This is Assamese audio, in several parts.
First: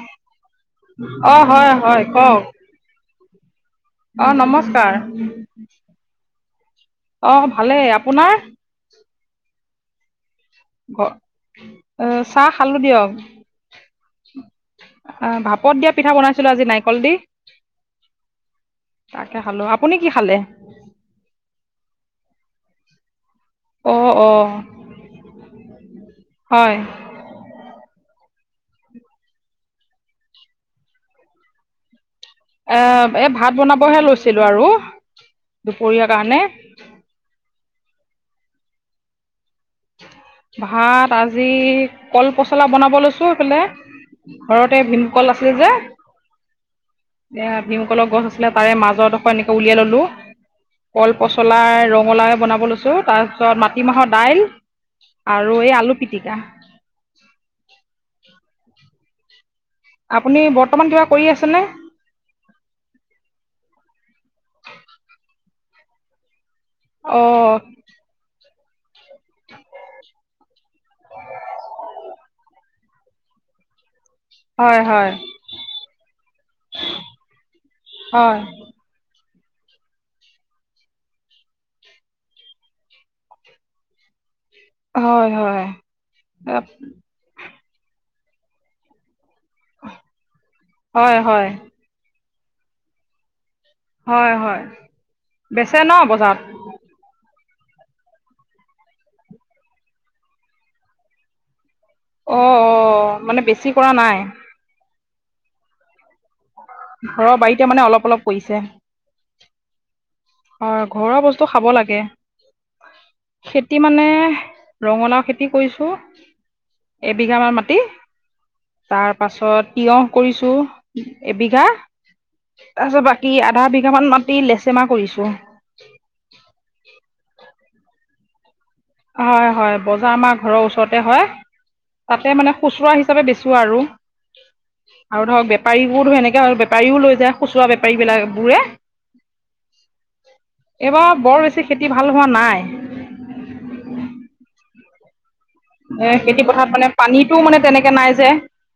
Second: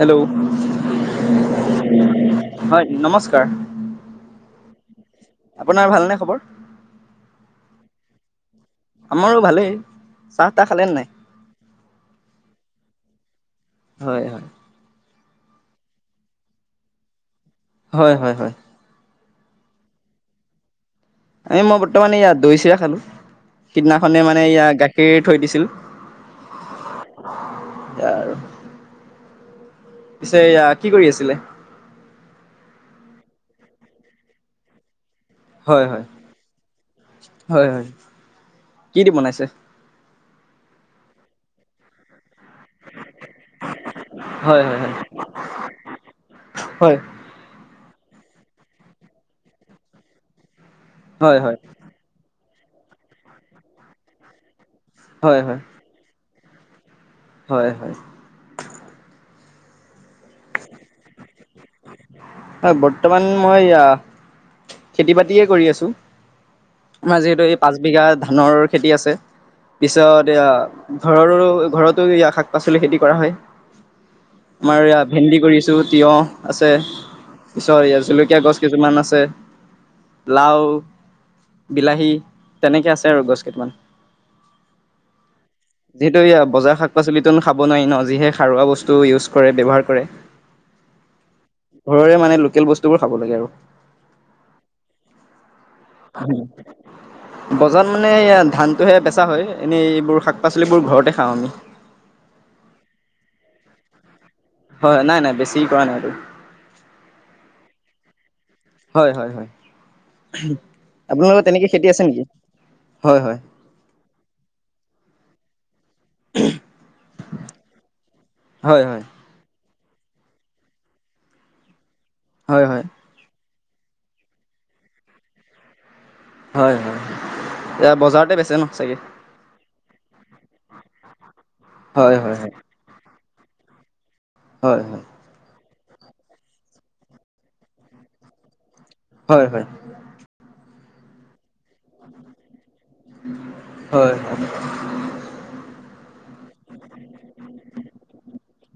হেল্ল' অ', হয় হয়, কওঁক। হয়, নমস্কাৰ। অ', নমস্কাৰ, আপোনাৰ ভালনে খবৰ অ', ভালেই, আপোনাৰ? আমাৰো ভালেই, চাহ-তাহ খালে নাই? অ', চাহ খালোঁ দিয়ক। হয় হয় অ', ভাপত দিয়া পিঠা বনাইছিলোঁ আজি নাৰিকল দি। হয়, হয়, হয়। তাকে খালোঁ, আপুনি কি খালে? এই মই বৰ্তমান এইয়া দৈ-চিৰা খালোঁ। অ সিদিনাখনেই অ মানে এইয়া গাখীৰ থৈ দিছিল। হয় সেইয়াই আৰু, পিছে এয়া কি কৰি আছিলে? এ-এই ভাত বনাবহে লৈছিলোঁ আৰু। হয় হয়, দুপৰীয়াৰ কাৰণে হয় হয়, কি দি বনাইছে? ভাত আজি কল পচলা বনাব লৈছোঁ এফালে হয় হয় ঘৰতে হয় ভীমকল আছিলে যে। হয় এইয়া ভীমকলৰ গছ আছিলে, তাৰে মাজৰডোখৰ এনেকে উলিয়াই ল'লো। কল হয় হয় পচলাই, ৰঙালাওৱে বনাব লৈছোঁ, তাৰপিছত মাটিমাহৰ দাইল হয় হয় আৰু এই আলু পিটিকা। হয় হয়। আপুনি বৰ্তমান কিবা কৰি আছেনে? হয়, বৰ্তমান মই খেতি-বাতিয়ে কৰি আছোঁ। অ আমাৰ যিহেতু এই পাঁচ বিঘা ধানৰ খেতি আছে। পিছত এইয়া ঘৰৰো-ঘৰতো শাক-পাচলি খেতি কৰা হয়। আমাৰ হয় এইয়া হয় ভেন্দি কৰিছোঁ, তিয়হ আছে, পিছত এইয়া হয় জলকীয়া গছ কেইজোপামান আছে। লাও, বিলাহী, তেনেকৈ আছে আৰু গছ কেইটামান। হয় হয় যিহেতু এইয়া বজাৰৰ শাক-পাচলিত খাব নোৱাৰি ন, যিহে সাৰুৱা বস্তু ইউজ কৰে, ব্যৱহাৰ কৰে। হয় হয়। ঘৰৰে মানে লোকেল বস্তুবোৰ খাব লাগে আৰু। হয় হয়, বেচে ন বজাৰত? বজাৰত মানে ধানটোহে বেচা হয়, এনেই এইবোৰ শাক-পাচলিবোৰ ঘৰতে খাওঁ আমি। অ' অ', মানে বেছি কৰা নাই? হয়, নাই নাই, বেছি কৰা নাই আৰু। ঘৰৰ বাৰীতে মানে অলপ অলপ কৰিছে? হয় হয় হয়, হয় ঘৰৰ আপোনালোকৰ বস্তু খাব তেনেকে খেতি লাগে আছে নেকি, হয় হয়। খেতি মানে, ৰঙালাও খেতি কৰিছোঁ এবিঘামান মাটি, হয় হয় তাৰ তাৰপাছত তিয়হ কৰিছোঁ এবিঘা, হয় হয় তাৰপাছত বাক কী আধা বিঘামান মাটি লেচেমা কৰিছোঁ। হয় হয়, এইয়া বজাৰতে বেছে ন চাগে? হয় হয়, বজাৰ আমাৰ ঘৰৰ ওচৰতে হয়, হয় হয় তাতে হয় মানে খুচুৰা হিচ চাপে বেচো আৰু, হয় হয় আৰু ধৰক বে পাৰীবোৰ ধৰক এনেকৈ আৰু বেপাৰীও লৈ যায় খুচুৰা বেপাৰীবিলাক-বোৰে। হয়, হয়। এইবাৰ বৰ বেছি খেতি ভাল হোৱা নাই। হয়, হয়। এ, খেতি পথাৰত মানে পানীতটোও মানে তেনেকে নাই যে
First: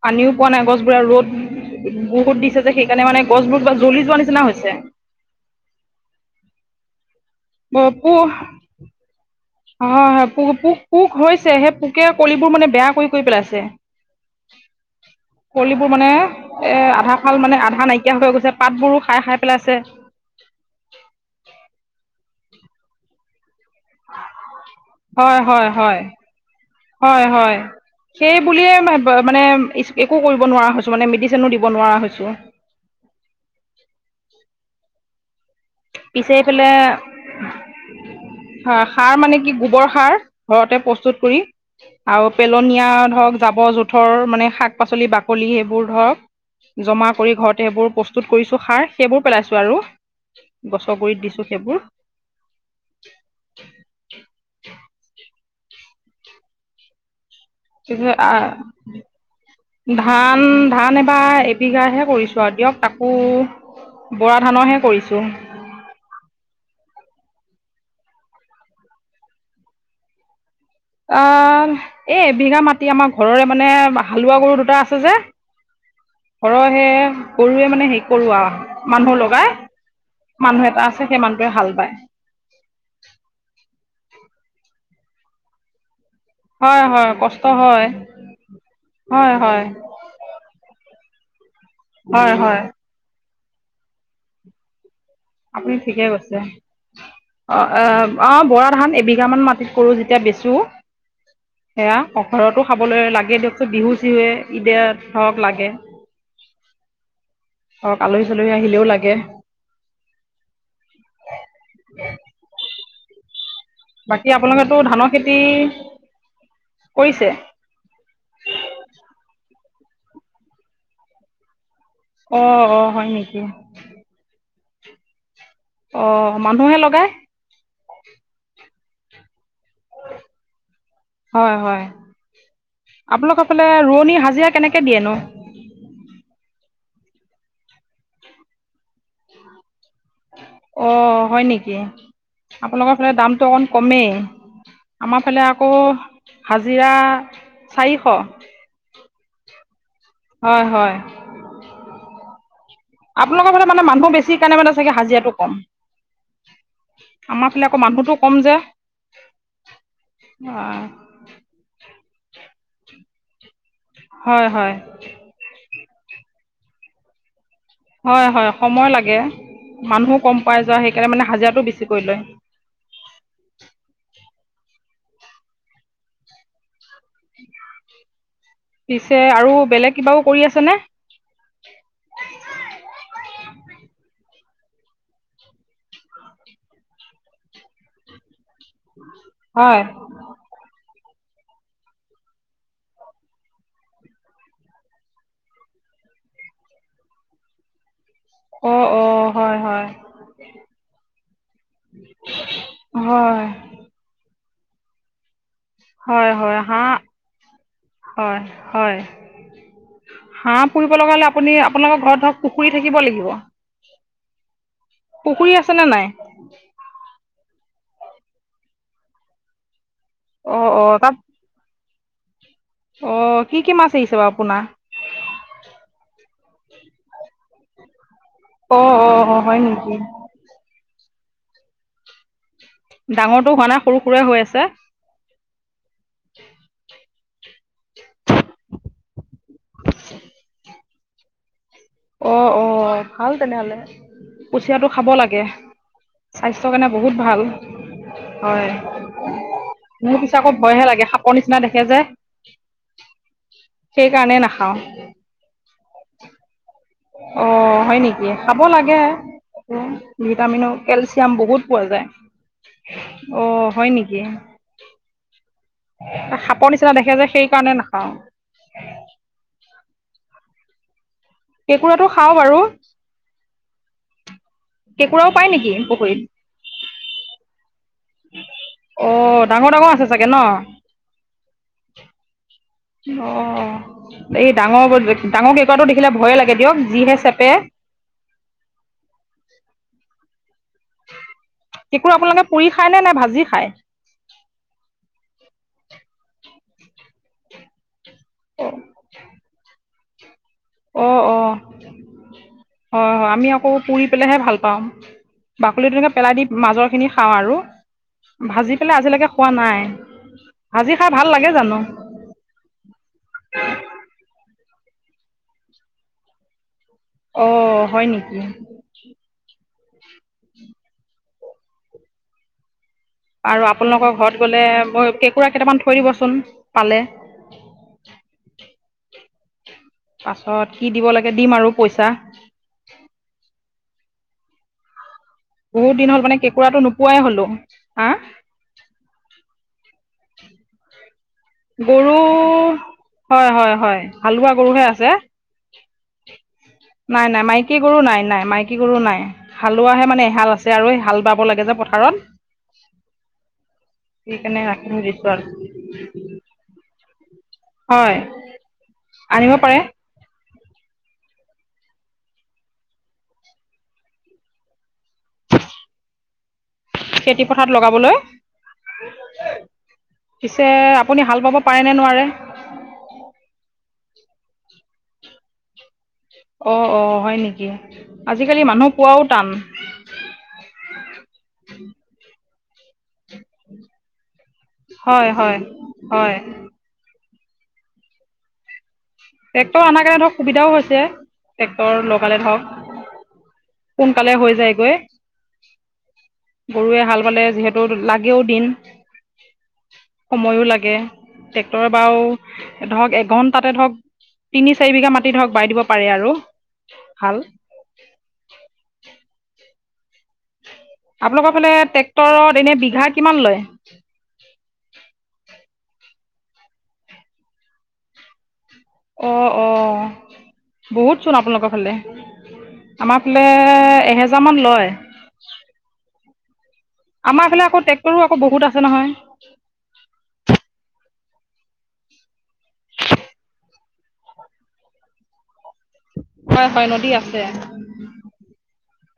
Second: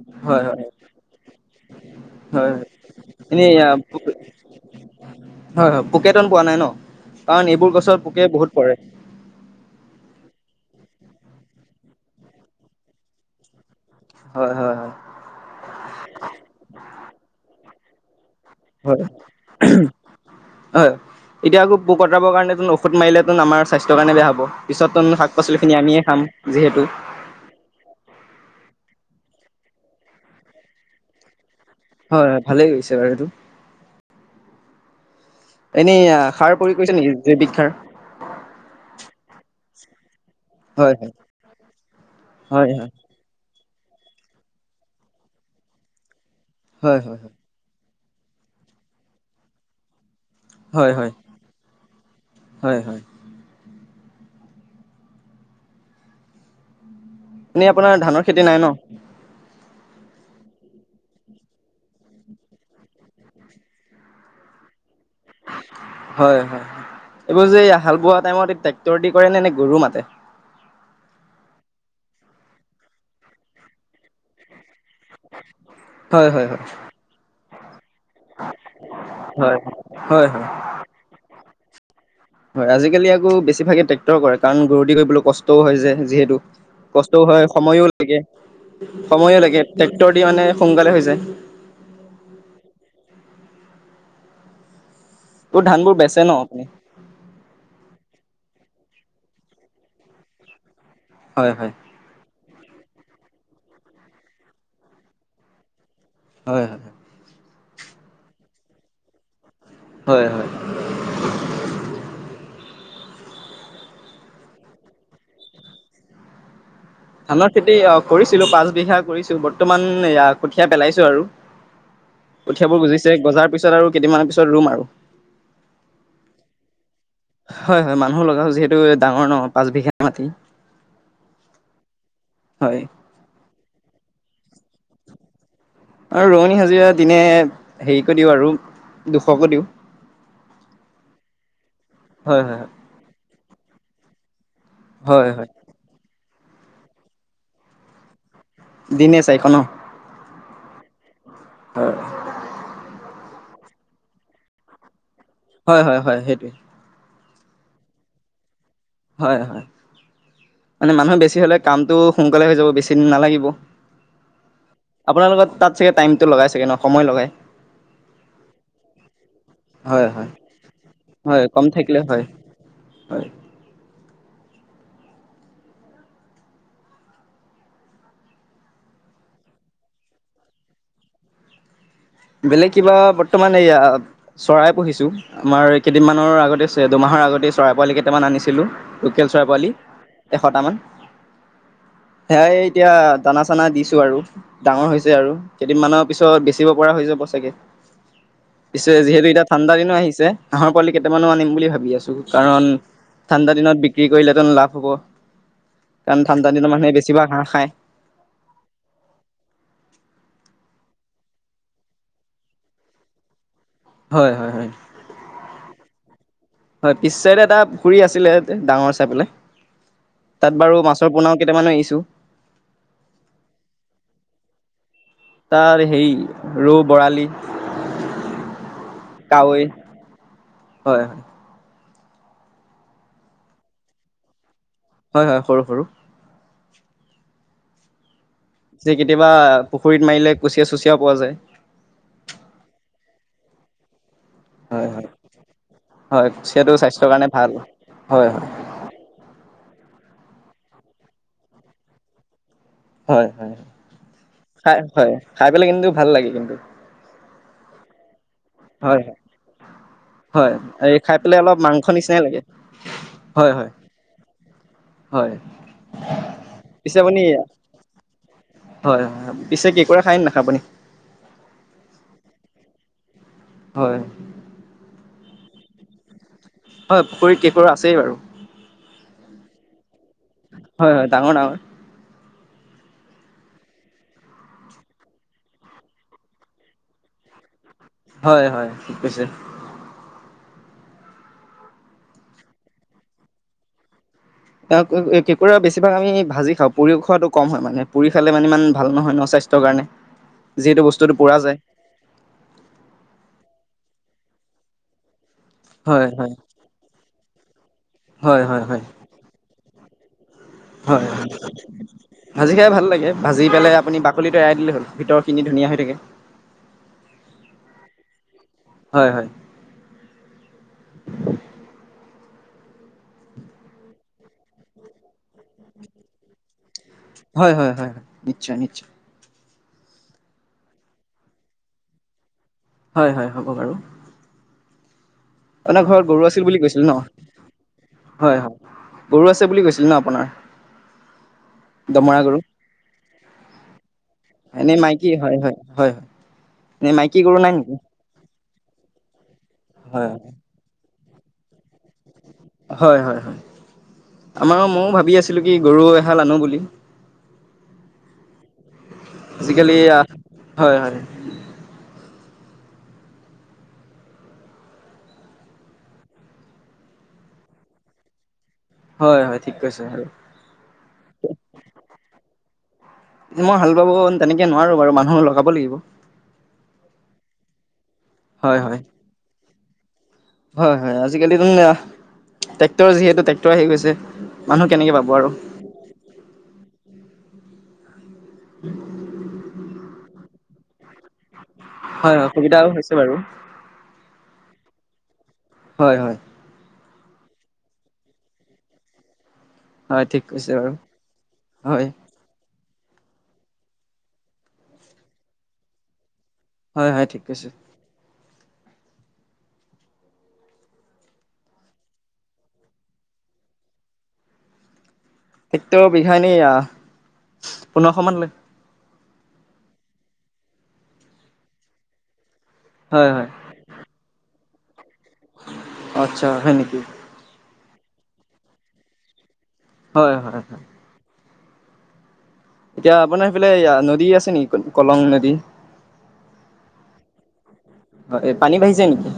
পানীও হয় পোৱা নাই, গছবোৰে ৰ'দ বহুত হয় দিছে হয় যে, সেইকাৰণে মানে এনেই গছবোৰ আ কিবা পোক জ্বলি যোৱা নিচিনা হৈছে। হয়, হয়, পোকে তন পোৱা নাই ন, কাৰণ এইবোৰ গছত পোকে বহুত পৰে। অহয়, অ, পোক, পোক, পোক হৈছে। সেই পোকে কলিবোৰ মানে বেয়া কৰি, কৰি পেলাইছে। হয়, হয়। হয় কলিবোৰ মানে এ, আধা ফাল মানে আধা নাইকিয়া হৈ গৈছে। পাতবোৰো হয়, খাই খাই পেলাইছে হয়, এতিয়া আকৌ পোক অটৰাবৰ কাৰনে তুমি অষ সধ মাৰিলেটোন আমাৰ স্বাস্থ্যৰ কাৰণে বেয়া হ'ব, পিছতোন শাক হয় হয় পাছলিখিনি হয় আমিয়ে খাম যিহেতু। হয়, হয়, সেই বুলিয়ে [unintelligible] মানে ইছ একো কৰিব নোৱাৰা হৈছ চো মানে, মেডিচিনো দিব নোৱাৰা হয় হৈছোঁ। হয় ভালেই কৰিছে বাৰু এইটো। এনেই আ, পিছে সাৰ এইফালে প্ৰয়োগ কৰিছে নেকি, জৈৱিক সাৰ। হয়, সাৰ মানে কি গোবৰ সাৰ। ঘৰতে হয় প্ৰস্তুত কৰি আৰু হয় পেলনীয়া ধৰক জাবৰ জো থৰ মানে শাক-পাচলি বাকলি সেইবোৰ ধৰক হয় হয় জমা হয় কৰি ঘৰত সেইবোৰ প্ৰস্তুত কৰিছো, সাৰ সেইবোৰ পেলাইছো আৰু হয় হয় গছৰ হয় গুৰিত দিছো সেইবোৰ। হয়, হয়। এনেই আপোনাৰ ধানৰ [unintelligible] খেতি আহ নাই ন ধান, ধান এইবাৰ এবিঘা হে কৰিছো আৰু দিয়ক তাকো বৰা ধানৰহে কৰিছো। হয়, হয়, এইবোৰ যে এই হাল বোৱা টাইমত, এই ট্ৰেক্টৰ দি কৰে নে, নে গৰু মাতে। আহ, এই বিঘা মাটি আমাৰ ঘৰৰে মানে হালোৱা গৰু দুটা আছ চে যে, হয় হয় হয় ঘৰৰহে গৰুৱে মানে হে কৰোৱা মানুহ লগাই, হয় হয় হয় মানুহ এটা আছে সেই মানুহটোৱে হাল বায়। হয়, আজিকালি আকৌ বেছিভাগে ট্ৰেক্টৰ কৰে, কাৰণ গৰুদি কৰিবলৈ কষ্টও হয় যে যিহেতু। কষ্টও হয়, সময়ো লাগে, হয় সময়ো লাগে, হয় ট্ৰেক্টৰ দি মানে সোনকালে হৈ যায়। হয়, হয়। তোৰ আপুনি ধানবোৰ ঠিকে বেচে ন কৈছে। আপুনি অ', অ', অ', বৰা ধান এবিঘামান মাটিত কৰোঁ, যেতিয়া বেচোঁ হয়, হয়। সেয়া, ঘৰতো খাবলৈ লাগে দিয়কচোন, বিহু চিহুৱে ইদে ধৰক লাগে। হয়, হয়। ধৰক আলহী, চালহী আহিলেও লাগে। হয়, হয়। [unintelligible] বাকী, আপোনালোকৰতো ধানৰ খেতি কৰিছে? ধানৰ খেতি অ', কৰিছিলো পাচবিঘা কৰিছো, বৰ্তমান এয়া কঠিয়া পেলাইছো আৰু অঁ কঠিয়াবোৰ অঁ হয় গজিছে, নেকি গজাৰ পিছত আৰু কেইদিনমানৰ পিছত ৰুম আৰু অ', মানুহহে লগাই। হয়, হয়, মানুহ লগাও, যিহেতু ডাঙৰ ন পাচ বিঘা। মাটি হয়, হয়। হয় আপোনালোকৰ ফালে, ৰোৱনী হাজিৰা কেনেকে দিয়ে নো? আৰু ৰঙনী হাজিৰা দিনে হেৰিকৈ দিওঁ আৰু দুশকৈ দিওঁ। অ হয় নেকি? হয় হয় হয় আপোনালোকৰ ফালে দামতটো অকণ কমেই। আমাৰ হয় হয় ফালে আকৌ হাজিৰা চাৰিশ। দিনে চাৰিশ ন। হয় হয়। আপোনোকৰ মানে মানুহ বেছি কেনে মানে চাগে হাজিৰাটো কম হয় হয় হয় সেইটোৱে। আমাৰ ফালে আক মানুহটো কম যে হয় হয়, হয় মানে মানুহে বেছি হলে কামটো সোনকালে হৈ যাব বেছি দিন নালাগিব। হয় হয়। আপোনালোকৰ তাত চাগে টাইমতটো লগাই চাগে ন সময় লগাই। হয় হয় সময় লাগে, হয় মানুহো হয় কম পাই যাওঁ সেইকাৰণে মানে হয় কম হাজিৰাটো বেছিক থাকিলে কৰি লয়। হয় হয় পিছে আৰু বেলেগ কিবাও কৰি আছেনে। বেলেগ কিবা বৰ্তমান এইয়া চৰাই পুহিছো আমাৰ কেইদিনমানৰ আগতে দুমাহৰ আগতে চৰাই পোৱালি কেইটামান আনিছিলো। লোকেল চৰাই পোৱালি হয় এশটামান সেয়াই এতিয়া দানা চানা দিছো আৰু। ডাঙৰ হৈছে আৰু, কেইদিনমানৰ পিছত বেচিব পৰা হৈ যাব চাগে। অ' পিছে যিহেতু অ' এতিয়া হয় ঠাণ্ড হয় দিনো আহিছে, হাঁহৰ পোৱালি কেইটামানো আনিম বুলি ভাবি আছো। কাৰণ হয় ঠাণ্ডা দিনত বিক্ৰী কৰিলেহেতো লাভ হ'ব, কাৰণ হয় ঠাণ্ডা হয় দিনত মানুহে হাঁহ বেছিভাগ হাঁহ খায়। হয় হয়। হাঁহ পুৰিব লগা হলে আপুনি আপোনালোকৰ ঘৰত ধৰক পুখুৰী থাকিব লাগিব। হয় হয় হয়। পুখুৰী আছেনে নাই হয় পিছেৰে এটা পুখুুৰী আছিলে ডাঙৰ চাই পেলাই। তাত অঁ বাৰু মাছৰ পোনা কেইটামানো এৰিছো। অ কি কি মাছ এৰিছে বাৰু পোনা? তাৰ হেৰি ৰৌ বৰালি অ অ অ হয় কাৱৈ নেকি? হয় ডাঙৰটো হোৱা নাই সৰু সুৰা হৈ আছে। হয় হয় সৰু সৰু। [inaudible] যে কেতিয়াবা পুখুৰীত মাৰিলে কুচিয়া চুচিয়া পোৱা যায়। অ অ ভাল তেনেহ'লে। কুচিয়াটো হয় খাব হয় লাগে, স্বাস্থ্যৰ কাৰণে বহুত ভাল হয়। মোৰ পিছে আকৌ ভয়হে লাগে সাপৰ নিচিনা দেখে যে। হয় হয়, সেইকাৰণে নাখাওঁ খাই হয় খাই পেলাই কিন্তু ভাল লাগে কিন্তু। অঁ হয় নি খাব লাগে, হয় হয় হয় ভিটামিনো এই খাই কেলচিয়াম পেলাই অলপ বহুত পোৱা মাংস যায়। নিচিনাই লাগে অ হয় নেকি? হয়। সাপৰ নিচিনা পিছে দেখে আপুনি যে সেই কাৰণে নাখাওঁ। হয় হয়, পিছে কেকুৰা খাই নাখাই আপুনি? কেঁকুৰাটো খাওঁ বাৰু। হয়। কেঁকুৰাও পাই নেকি পুখুৰীত?। হয়, পুখুৰীৰত কেঁকোৰা আছেই বাৰু। অ, ডাঙৰ ডাঙৰ আছে চাগে ন। হয় হয় ডাঙৰ [inaudible] অ। এই ডাঙৰ, ডাঙৰ কেকুৰাটো দেখিলে ভয়ে লাগে দিয়ক যিহে চেপে। হয়, হয় ঠীক কৈছে। কেকোঁৰা আপোনালোকে পুৰি খায় নে, নে ভাজি খায়?। কেকোঁৰা বেছিভাগ আমি ভাজি খাওঁ, পুৰি খোৱাটো কম হয় মানে। পুৰি খালে মানে ইমান ভাল নহয় ন স্বাস্থ্যৰ কাৰণে যিহেতু অঁ বস্তুটো পুৰা অঁ যায়। হয়, হয় আমি আকৌ পুৰি পেলাইহে ভাল পাম। বাকলি হয় তেনেকে হয় পেলাই দি মাজৰ খিনি খাওঁ আৰু, হয় হয় ভাজি পেলাই আজিলৈকে খোৱা নাই। ভাজি হয়, খাই হয়। ভাল লাগে জানো ভাজি খাই ভাল লাগে, ভাজি পেলাই আপুনি বাকলিটো পেলাই দিলে হ'ল ভিতৰ খিনি ধুনীয়া হৈ থাকে। [inaudible] অ, হয় নেকি। হয়, হয়। আৰু আপোনালোকৰ ঘৰত গ'লে, মই কেঁকুৰা কেইটামান থৈ দিবচোন পালে। হয়, হয়, হয়, নিশ্চয় নিশ্চয়। পাছত কি দিব লাগে, দিম আৰু পইচা। হয়, হয় হ'ব বাৰু। আপোনা বহুত ঘৰত দিন হ'ল গৰু মানে আছিল বুলি কেঁকুৰাটো কৈছিল ন, নোপোৱাই হ'লো হা হয়, হয় গৰু আছে বুলি কৈছিল ন আপোনাৰ। গৰু হয়, হয়, হয় হাল বোৱা এনেই গৰুহে মাইকী হয় হয় হয় হয় আছে। এনেই মাইকী নাই, গৰু নাই নেকি মাইকী গৰু নাই, নাই মাই। কী গৰু নাই, হালোৱাহে হয় মানে এগাল আছে, আৰু হাল বাব লাগে যে পথাৰত। হয়, হয়, হয় আমাৰ সেইকাৰণে ৰাখি ময়ো থৈ ভাবি দিছোঁ আছিলোঁ আৰু কি গৰু এহাল আনো বুলি। হয়। আনিব আজিকলি পাৰে হয়, হয়। খেতি পথাৰত লগাবলৈ। হয়, হয় ঠিক কৈছে আৰু। পিছে আপুনি হাল বাব পাৰে নে নোৱাৰে?। মই হাল বাব তেনেকে নোৱাৰো বাৰু, মানুহ লগাব লাগিব। অ, অ, হয় নেকি আজিকালি হয় হয় মানুহ পোৱাটোও টান। হয়, হয় আজিকালি তুম। ট্ৰেক্টৰ যিহেতু ট্ৰেক্ৰৰ আহি গৈছে, মানুহ কেনেকে পাব হয় আৰু। হয় হয়। [inaudible] ট্ৰেক্টৰ আমাৰ কাৰণে ধৰক সুবিধাও হৈছে, ট্ৰেক্টৰ হয় হয় লগালে সুবিধাও ধৰক। হৈছে বাৰু সোনকালে হৈ যায়গৈ। হয়, হয়। গৰুৱে হাল বালে, যিহেতু লাগেও দিন। হয় ঠিক কৈছে সময়ো বাৰু লাগে, হয় ট্ৰেক্টৰ বাৰু। ধৰক এঘন্টাতে ধৰক, তিনি চাৰি বিঘা মাটি ধৰক বাই দিব পাৰে আৰু। হয়, হয় ঠিক হাল কৈছা। আপোনালোকৰ ফালে ট্ৰেক্টৰত এনেই বিঘা কিমান লয়? ট্ৰেক্টৰৰ বিঘা এনেই পোন্ধৰশ মান লৈ। অ', অ', বহুত চোন আপোনালোকৰ ফালে। হয় আমাৰ হয় ফালে এহেজাৰমান লয়। আচা, হয় নেকি। আমাৰ ফালে আকৌ ট্ৰেক্টৰো আক বহুত আছে নহয়। হয়, হয়। এতিয়া আপোনাৰ সেইফালে নদী আছে নেকি? কলং নদী। হয়, হয় নদী আছে। হয়, এই পানী বাঢ়িছে নেকি?